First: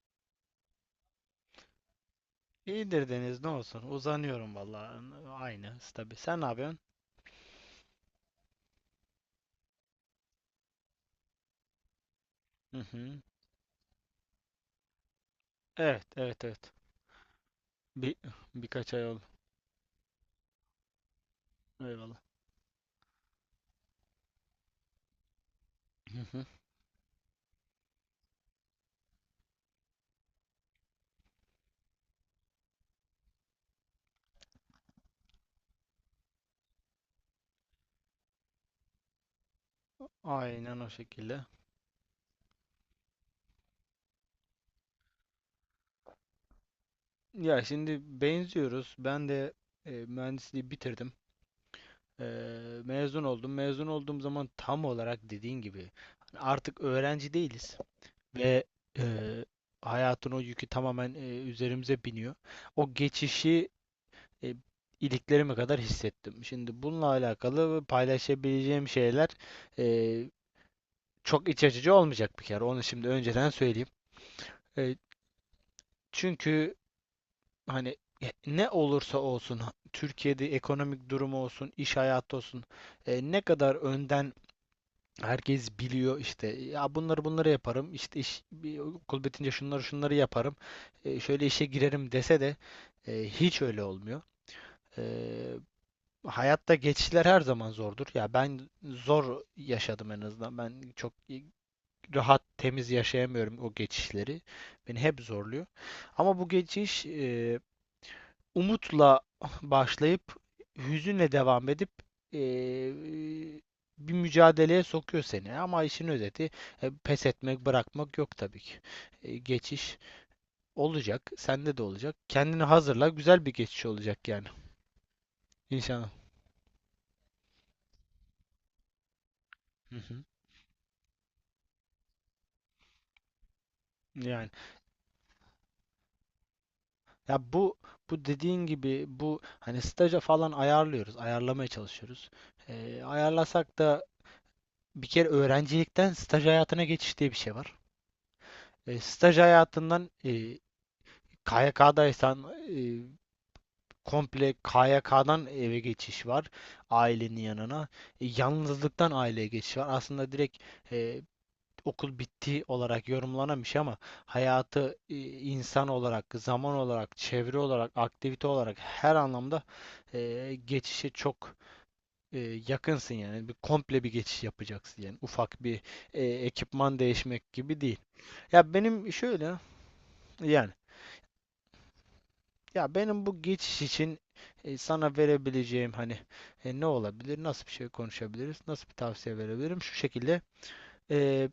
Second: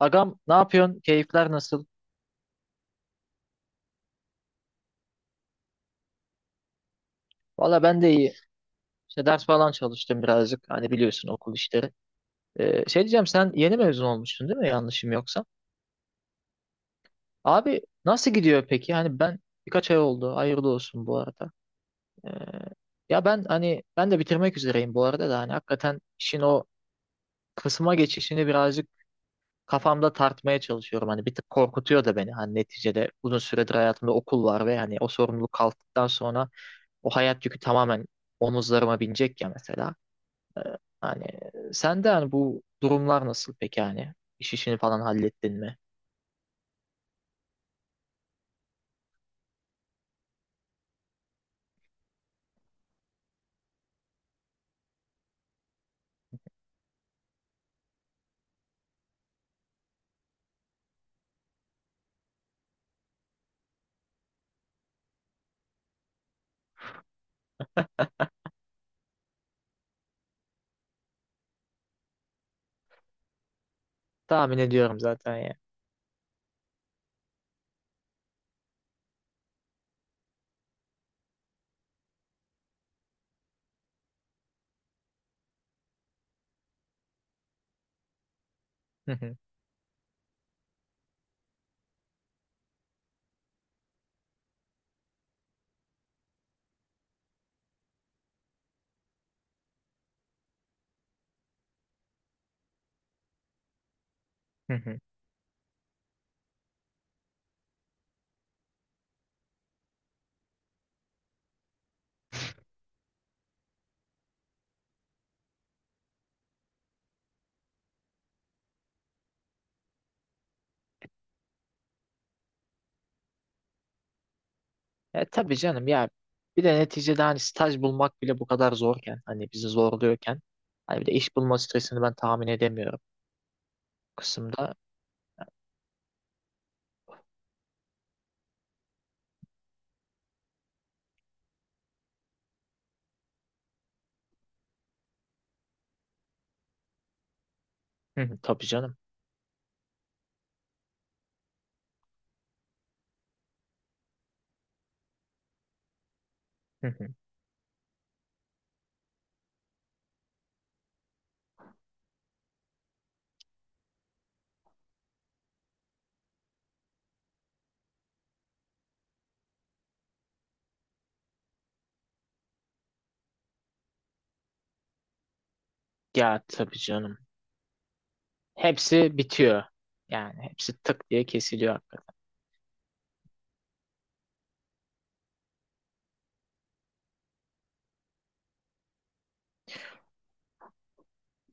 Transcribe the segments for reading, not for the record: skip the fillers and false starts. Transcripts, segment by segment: Agam, ne yapıyorsun? Keyifler nasıl? İyidir Deniz, ne olsun. Uzanıyorum vallahi. Aynı stabil. Sen ne yapıyorsun? Valla ben de iyi. İşte ders falan çalıştım birazcık. Hani biliyorsun, okul işleri. Hı Şey hı. diyeceğim, sen yeni mezun olmuştun değil mi? Yanlışım yoksa. Evet evet evet. Abi Bir nasıl gidiyor peki? birkaç ay Hani oldu. ben birkaç ay oldu. Hayırlı olsun bu arada. Eyvallah. Ee, Ya ben, hani ben de bitirmek üzereyim bu arada da, hani hakikaten Hı işin hı. o kısma geçişini birazcık kafamda tartmaya çalışıyorum. Hani bir tık korkutuyor da beni. Hani neticede uzun süredir hayatımda okul var ve hani o sorumluluk kalktıktan sonra o hayat yükü tamamen omuzlarıma binecek ya, mesela. Aynen o Hani şekilde. sende hani bu durumlar nasıl peki, hani? İş, işini falan hallettin mi? Ya şimdi benziyoruz. Ben de mühendisliği bitirdim. E, Mezun oldum. Mezun olduğum zaman tam olarak dediğin gibi, hani artık öğrenci değiliz ve e, hayatın o yükü tamamen üzerimize biniyor. O geçişi e, iliklerime kadar hissettim. Şimdi bununla alakalı paylaşabileceğim şeyler e, çok iç açıcı olmayacak bir kere. Onu şimdi önceden söyleyeyim. Tahmin E, ediyorum zaten ya. Çünkü hani ne olursa olsun Türkiye'de ekonomik durumu olsun, iş hayatı olsun, ne kadar önden herkes biliyor işte, ya bunları bunları yaparım, işte iş bir Hı okul hı, bitince şunları şunları yaparım, şöyle işe girerim dese de hiç öyle olmuyor. E, Hayatta geçişler her zaman zordur. Ya ben zor yaşadım en azından. Ben çok rahat, temiz yaşayamıyorum o geçişleri. hı Beni hı. hep zorluyor. Ama bu geçiş umutla başlayıp hüzünle devam edip e, bir mücadeleye sokuyor seni. Ama işin özeti, pes etmek, bırakmak yok tabii ki. Geçiş olacak, sende de olacak. Kendini hazırla, güzel bir geçiş olacak yani. E tabii canım ya. İnşallah. Bir de neticede hani staj bulmak bile bu kadar zorken, hani bizi Hı hı. zorluyorken, hani bir de iş bulma stresini ben tahmin edemiyorum bu Yani. kısımda. Ya bu dediğin gibi, bu hani staja falan ayarlıyoruz, ayarlamaya çalışıyoruz. Ayarlasak da bir kere öğrencilikten staj hayatına geçiş diye bir şey var. Hı hı, tabii canım. Staj hayatından KYK'daysan, e, komple KYK'dan eve geçiş var, Hı hı. ailenin yanına. Yalnızlıktan aileye geçiş var. Aslında direkt e, okul bitti olarak yorumlanamış ama hayatı, insan olarak, zaman olarak, çevre olarak, aktivite olarak her anlamda geçişe çok e, yakınsın yani. Bir komple bir geçiş yapacaksın yani. Ufak bir Ya tabii ekipman canım. değişmek gibi değil. Ya benim Hepsi şöyle bitiyor. Yani yani hepsi tık diye kesiliyor. ya benim bu geçiş için sana verebileceğim, hani ne olabilir? Nasıl bir şey konuşabiliriz? Nasıl bir tavsiye verebilirim? Şu şekilde: e,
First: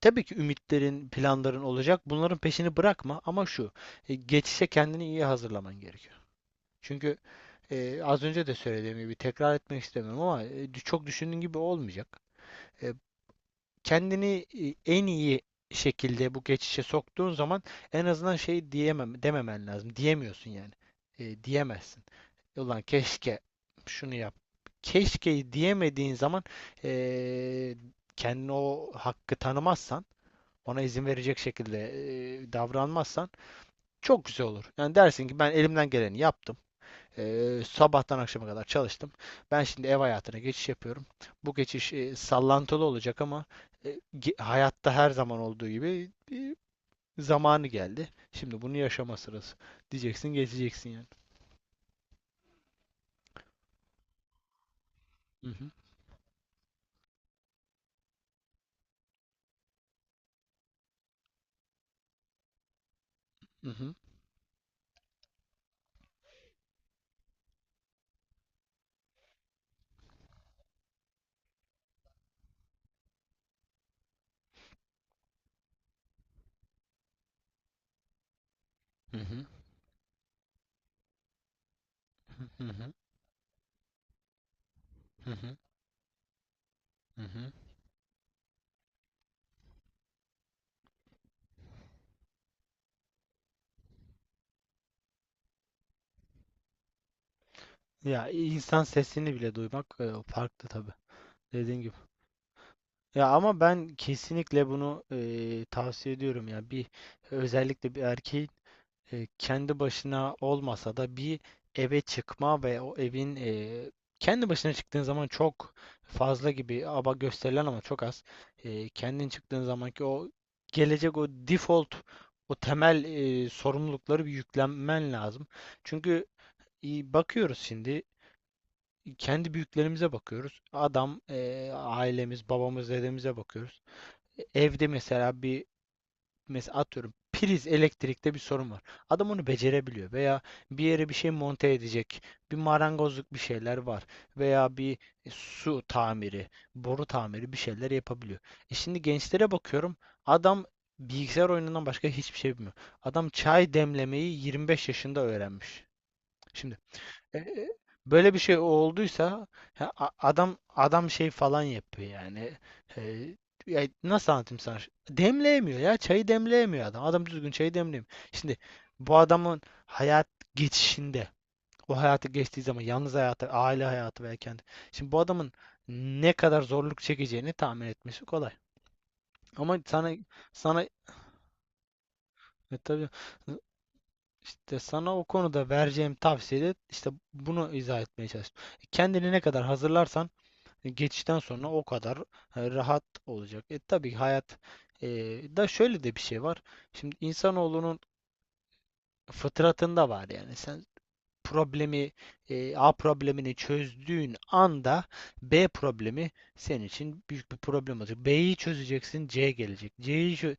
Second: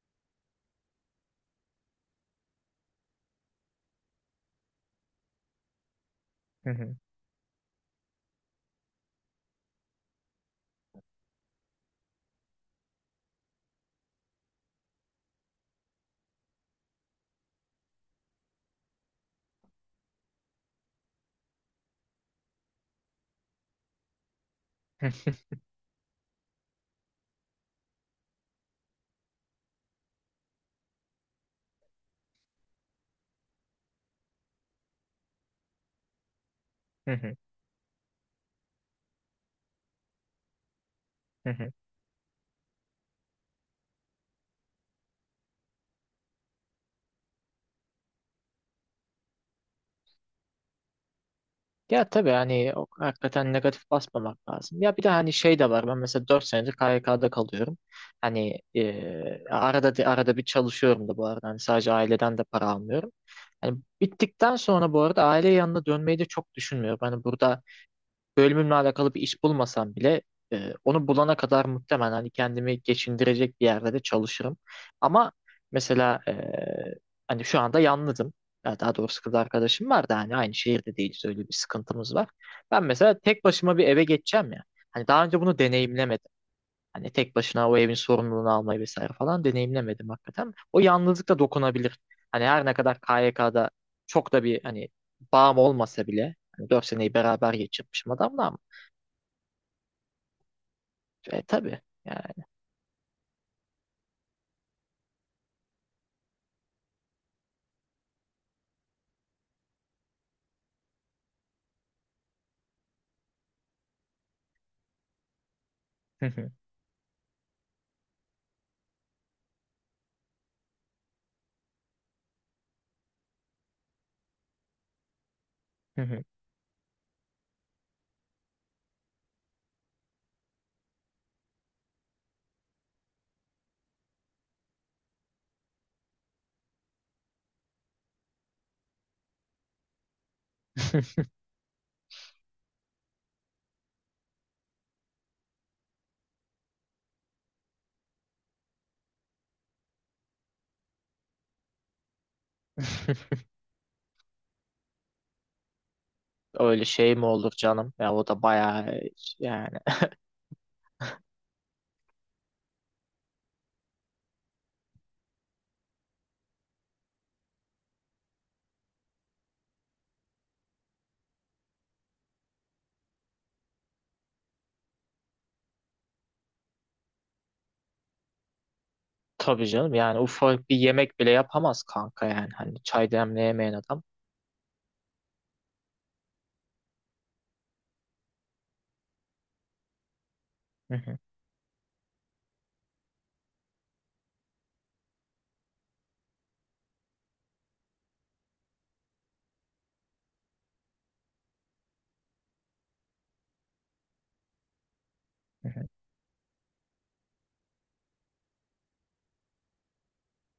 tabii ki ümitlerin, planların olacak. Bunların peşini bırakma ama geçişe kendini iyi hazırlaman gerekiyor. Hı hı. Çünkü az önce de söylediğim gibi, tekrar etmek istemiyorum ama çok düşündüğün gibi olmayacak. E, Kendini en iyi şekilde bu geçişe soktuğun zaman, en azından şey diyemem, dememen lazım. Diyemiyorsun yani. Diyemezsin. "Ulan keşke şunu yap" keşke diyemediğin zaman, e, kendine o hakkı tanımazsan, ona izin verecek şekilde davranmazsan çok güzel olur. Yani dersin ki, ben elimden geleni yaptım. Hı hı, Sabahtan akşama kadar çalıştım. Ben şimdi ev hayatına geçiş yapıyorum. hı Bu hı. geçiş sallantılı olacak ama e, hayatta her zaman olduğu gibi zamanı geldi. Şimdi bunu yaşama sırası. Diyeceksin, geçeceksin yani. Ya tabii hani hakikaten negatif basmamak lazım. Ya bir de hani Hı şey de hı, var. Ben mesela dört senedir KYK'da kalıyorum. Hani arada arada bir çalışıyorum da bu arada. Hani sadece aileden de para almıyorum. hı Hani hı, bittikten sonra bu arada aile yanına dönmeyi de çok düşünmüyorum. Hani burada bölümümle alakalı bir iş bulmasam bile onu bulana kadar muhtemelen hani kendimi geçindirecek bir yerde de çalışırım. Ama mesela hani şu anda yalnızım. Ya daha hı doğrusu kız hı, arkadaşım var da hani aynı şehirde değiliz, öyle bir sıkıntımız var. hı Ben hı, mesela tek başıma bir eve geçeceğim ya. Hani daha hı önce hı, bunu deneyimlemedim. Hani hı tek hı. başına o evin sorumluluğunu almayı vesaire falan deneyimlemedim hakikaten. O yalnızlık da dokunabilir. Hani her ne kadar KYK'da çok da bir hani bağım olmasa bile, hani 4 seneyi beraber geçirmişim Ya adamla. insan sesini bile duymak farklı tabii. E tabii. Dediğin gibi. Yani Ya ama ben kesinlikle bunu tavsiye ediyorum ya. Bir özellikle bir erkeğin kendi başına olmasa da bir eve çıkma ve o evin, kendi başına çıktığın zaman çok fazla gibi ama gösterilen ama çok az. Kendin çıktığın zamanki o gelecek, o default, o temel sorumlulukları bir yüklenmen lazım. Çünkü bakıyoruz şimdi, kendi büyüklerimize bakıyoruz. Adam, ailemiz, babamız, dedemize bakıyoruz, evde mesela bir mesela atıyorum, priz elektrikte bir sorun var. Adam onu becerebiliyor, veya bir yere bir şey monte edecek, bir marangozluk bir şeyler var veya bir su tamiri, boru tamiri bir şeyler yapabiliyor. Şimdi gençlere bakıyorum. Adam bilgisayar oyunundan başka hiçbir şey bilmiyor. Adam çay demlemeyi 25 yaşında öğrenmiş. Şimdi öyle şey mi olur e, canım? Ya o böyle bir da şey bayağı olduysa yani ya adam şey falan yapıyor yani. E, Ya nasıl anlatayım sana? Demleyemiyor ya. Çayı demleyemiyor adam. Adam düzgün çayı demleyemiyor. Şimdi bu adamın hayat geçişinde, o hayatı geçtiği zaman, yalnız hayatı, aile hayatı veya kendi. Şimdi bu adamın ne kadar zorluk çekeceğini tahmin etmesi kolay. tabii Ama canım. sana Yani ufak bir sana yemek bile yapamaz kanka, yani. e, Hani tabii çay demleyemeyen adam. işte sana o konuda vereceğim tavsiyede işte bunu izah etmeye çalıştım. Kendini ne kadar hazırlarsan geçişten sonra o kadar rahat olacak. Tabii hayat e, da şöyle de bir şey var. Şimdi insanoğlunun fıtratında var yani. Sen problemi A problemini çözdüğün anda B problemi senin için büyük bir problem olacak. B'yi çözeceksin, C gelecek.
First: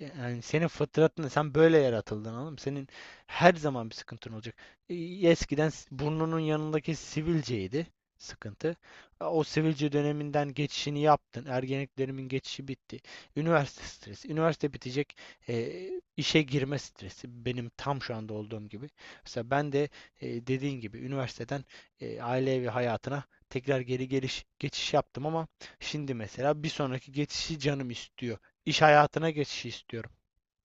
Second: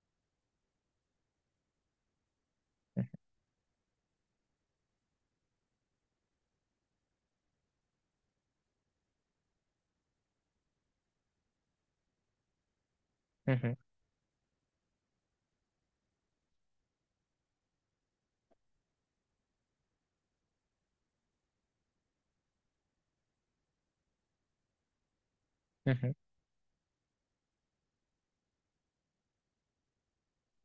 Yani senin fıtratın, sen böyle yaratıldın oğlum. Senin her zaman bir sıkıntın olacak. E, Eskiden burnunun yanındaki sivilceydi sıkıntı. O sivilce döneminden geçişini yaptın. Ergenlik dönemimin geçişi bitti. Üniversite stresi. Üniversite bitecek. E, işe girme stresi. Benim tam şu anda olduğum gibi. Mesela ben de dediğin gibi üniversiteden aile evi hayatına tekrar geri geliş geçiş yaptım ama şimdi mesela bir sonraki geçişi canım istiyor. İş hayatına geçişi istiyorum.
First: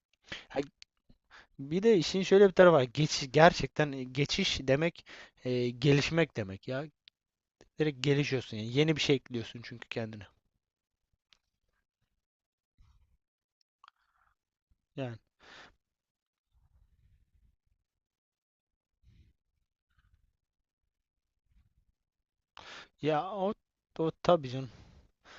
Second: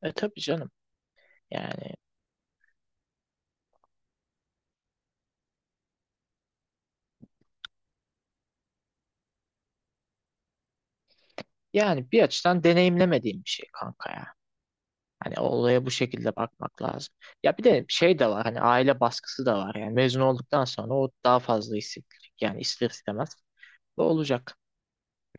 E tabii Ha, canım. bir Yani de işin şöyle bir tarafı var. Geçiş, gerçekten geçiş demek gelişmek demek ya. Direkt gelişiyorsun yani. Yeni bir şey ekliyorsun çünkü kendine. yani bir açıdan deneyimlemediğim bir şey kanka ya. Yani Hani olaya bu şekilde bakmak lazım. Ya bir de şey de var, hani aile baskısı da var yani. Mezun olduktan sonra o daha fazla hissedilir. Yani ister ya istemez o, bu o tabii olacak. canım.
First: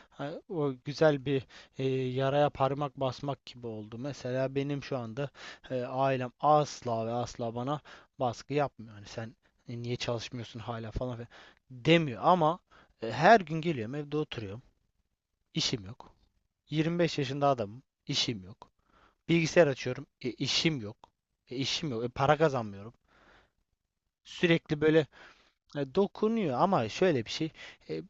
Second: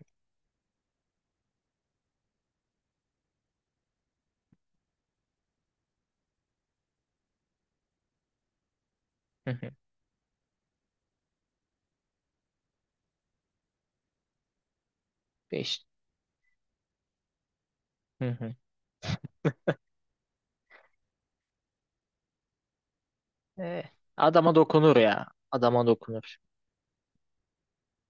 Ha, o güzel bir yaraya parmak basmak gibi oldu. Mesela benim şu anda ailem asla ve asla bana baskı yapmıyor. Hani "sen Hı hı. Niye çalışmıyorsun hala falan filan" demiyor ama her gün geliyorum, evde oturuyorum. Beş. İşim yok. 25 yaşında adamım. Hı İşim hı. yok. Bilgisayar açıyorum. İşim yok. İşim yok. Para kazanmıyorum. Eh, Adama Sürekli dokunur böyle ya. Adama dokunur. dokunuyor ama şöyle bir şey. e,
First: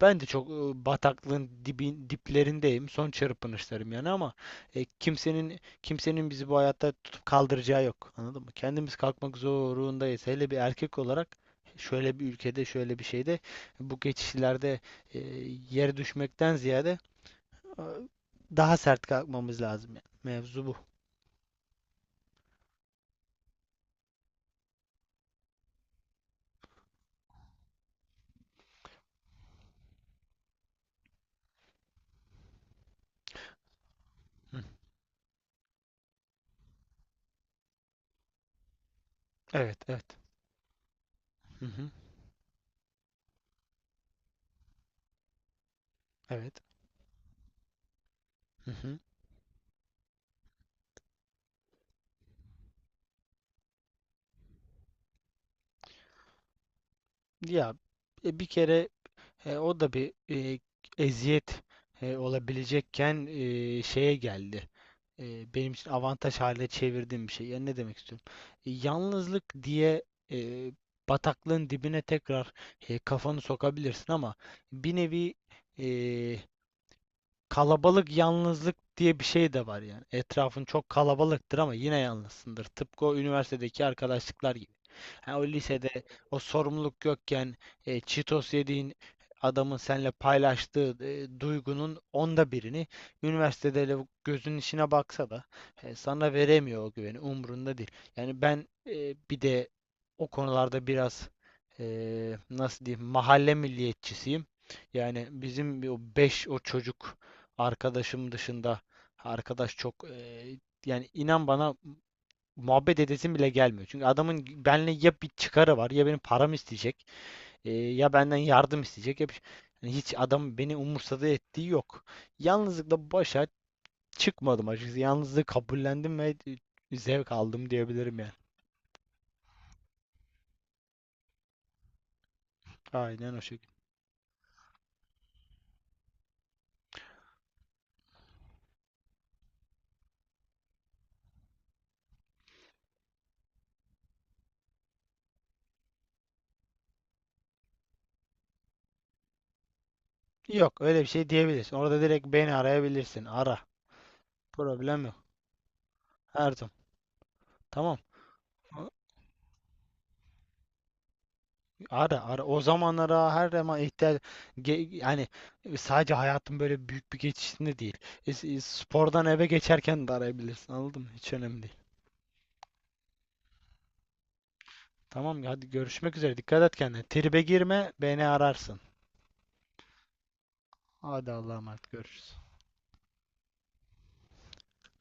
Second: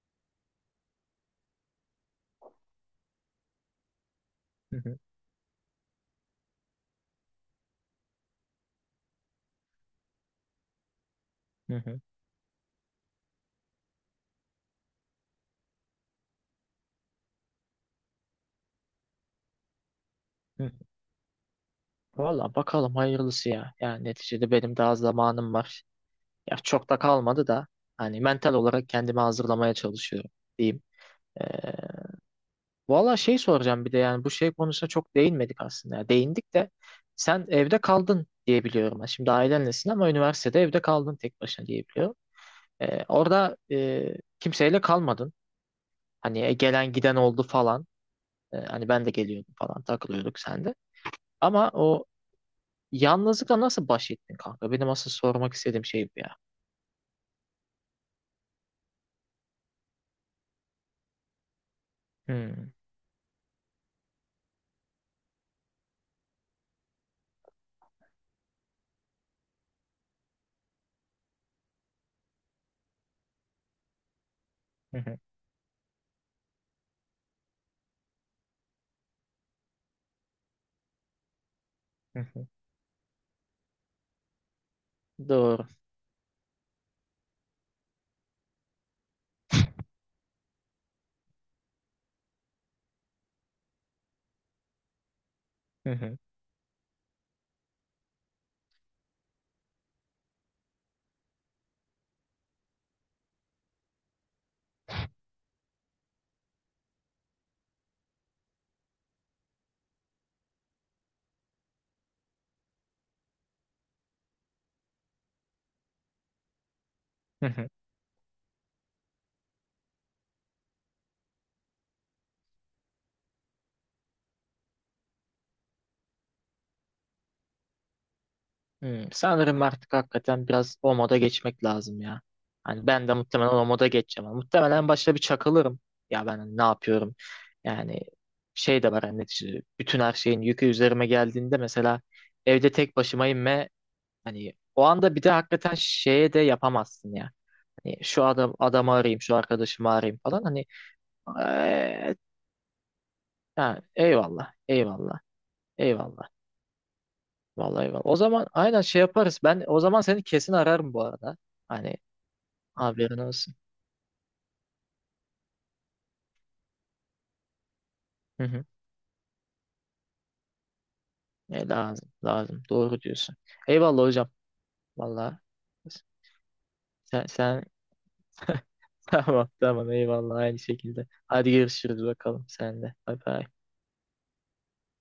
Ben de çok bataklığın diplerindeyim. Son çırpınışlarım yani ama Hı hı. kimsenin bizi bu hayatta tutup kaldıracağı yok. Anladın mı? Kendimiz kalkmak zorundayız. Hele bir erkek olarak Hı hı. şöyle bir ülkede, şöyle bir şeyde, bu geçişlerde e, yere düşmekten ziyade, Ee, daha sert kalkmamız lazım yani. Hı Mevzu hı. bu. Valla bakalım hayırlısı ya. Yani neticede benim daha zamanım var. Ya çok da kalmadı da hani mental olarak kendimi hazırlamaya çalışıyorum, diyeyim. Eh, Valla şey soracağım bir de, yani bu şey Hı. konusuna çok değinmedik aslında ya. Değindik de sen evde kaldın diye biliyorum ben. Şimdi Evet, ailenlesin evet. ama üniversitede evde kaldın tek Hı başına diye hı. biliyorum. Orada kimseyle kalmadın. Hani Evet. gelen giden oldu falan. Hı Hani hı. ben de geliyordum falan, takılıyorduk sen de. Ama o yalnızlıkla nasıl baş ettin kanka? Benim asıl sormak istediğim şey bu ya. Ya bir kere o da bir eziyet Hmm. olabilecekken şeye geldi. Benim için avantaj haline çevirdiğim bir şey. Yani ne demek istiyorum? Yalnızlık diye e, bataklığın dibine tekrar kafanı sokabilirsin ama bir Hı hı, nevi, e, kalabalık yalnızlık diye bir şey de var yani. Etrafın çok kalabalıktır ama yine hı hı. yalnızsındır. Tıpkı o üniversitedeki arkadaşlıklar gibi. Ha, o Doğru. lisede o sorumluluk yokken Cheetos yediğin adamın seninle paylaştığı duygunun onda birini üniversitede gözünün içine baksa da Hı hı, sana veremiyor o güveni. Umrunda değil. Yani ben bir de o konularda biraz e, nasıl diyeyim, mahalle milliyetçisiyim. Yani bizim bir o 5 o çocuk arkadaşım dışında arkadaş çok, yani inan bana, muhabbet edesim bile gelmiyor. Çünkü adamın benimle ya bir çıkarı var, ya benim param isteyecek, hı hı. Ya benden yardım isteyecek. Ya bir, şey. Yani hiç adam beni umursadığı ettiği yok. Yalnızlıkla başa çıkmadım açıkçası. Yalnızlığı kabullendim ve zevk aldım diyebilirim yani. Hmm, sanırım artık hakikaten biraz o moda geçmek lazım ya. Hani ben de Aynen o muhtemelen o şekilde. moda geçeceğim. Muhtemelen başta bir çakılırım. Ya ben hani ne yapıyorum? Yani şey de var, hani neticede bütün her şeyin yükü üzerime geldiğinde mesela evde tek başımayım ve hani o anda bir de hakikaten şeye de yapamazsın ya. Hani şu adamı arayayım, şu arkadaşımı arayayım falan, hani Yok, öyle bir şey diyebilirsin. Orada eee, direkt beni arayabilirsin. Ara. ha, eyvallah, Problem eyvallah, yok. eyvallah. Her zaman. Vallahi Tamam. eyvallah. O zaman aynen şey yaparız. Ben o zaman seni kesin ararım bu arada. Hani Ara ara o haberin zamanlara her olsun. zaman ihtiyaç yani, sadece hayatın böyle büyük bir geçişinde değil. Hı hı. Spordan eve geçerken de arayabilirsin. Anladın mı? Hiç önemli E, değil. lazım, lazım. Doğru diyorsun. Eyvallah hocam. Vallahi Tamam hadi, görüşmek üzere. Dikkat et kendine. sen, Tribe sen... girme, beni ararsın. Tamam, tamam. Eyvallah. Aynı şekilde. Hadi Hadi Allah'a emanet, görüşürüz görüşürüz. bakalım sen de. Bay bay.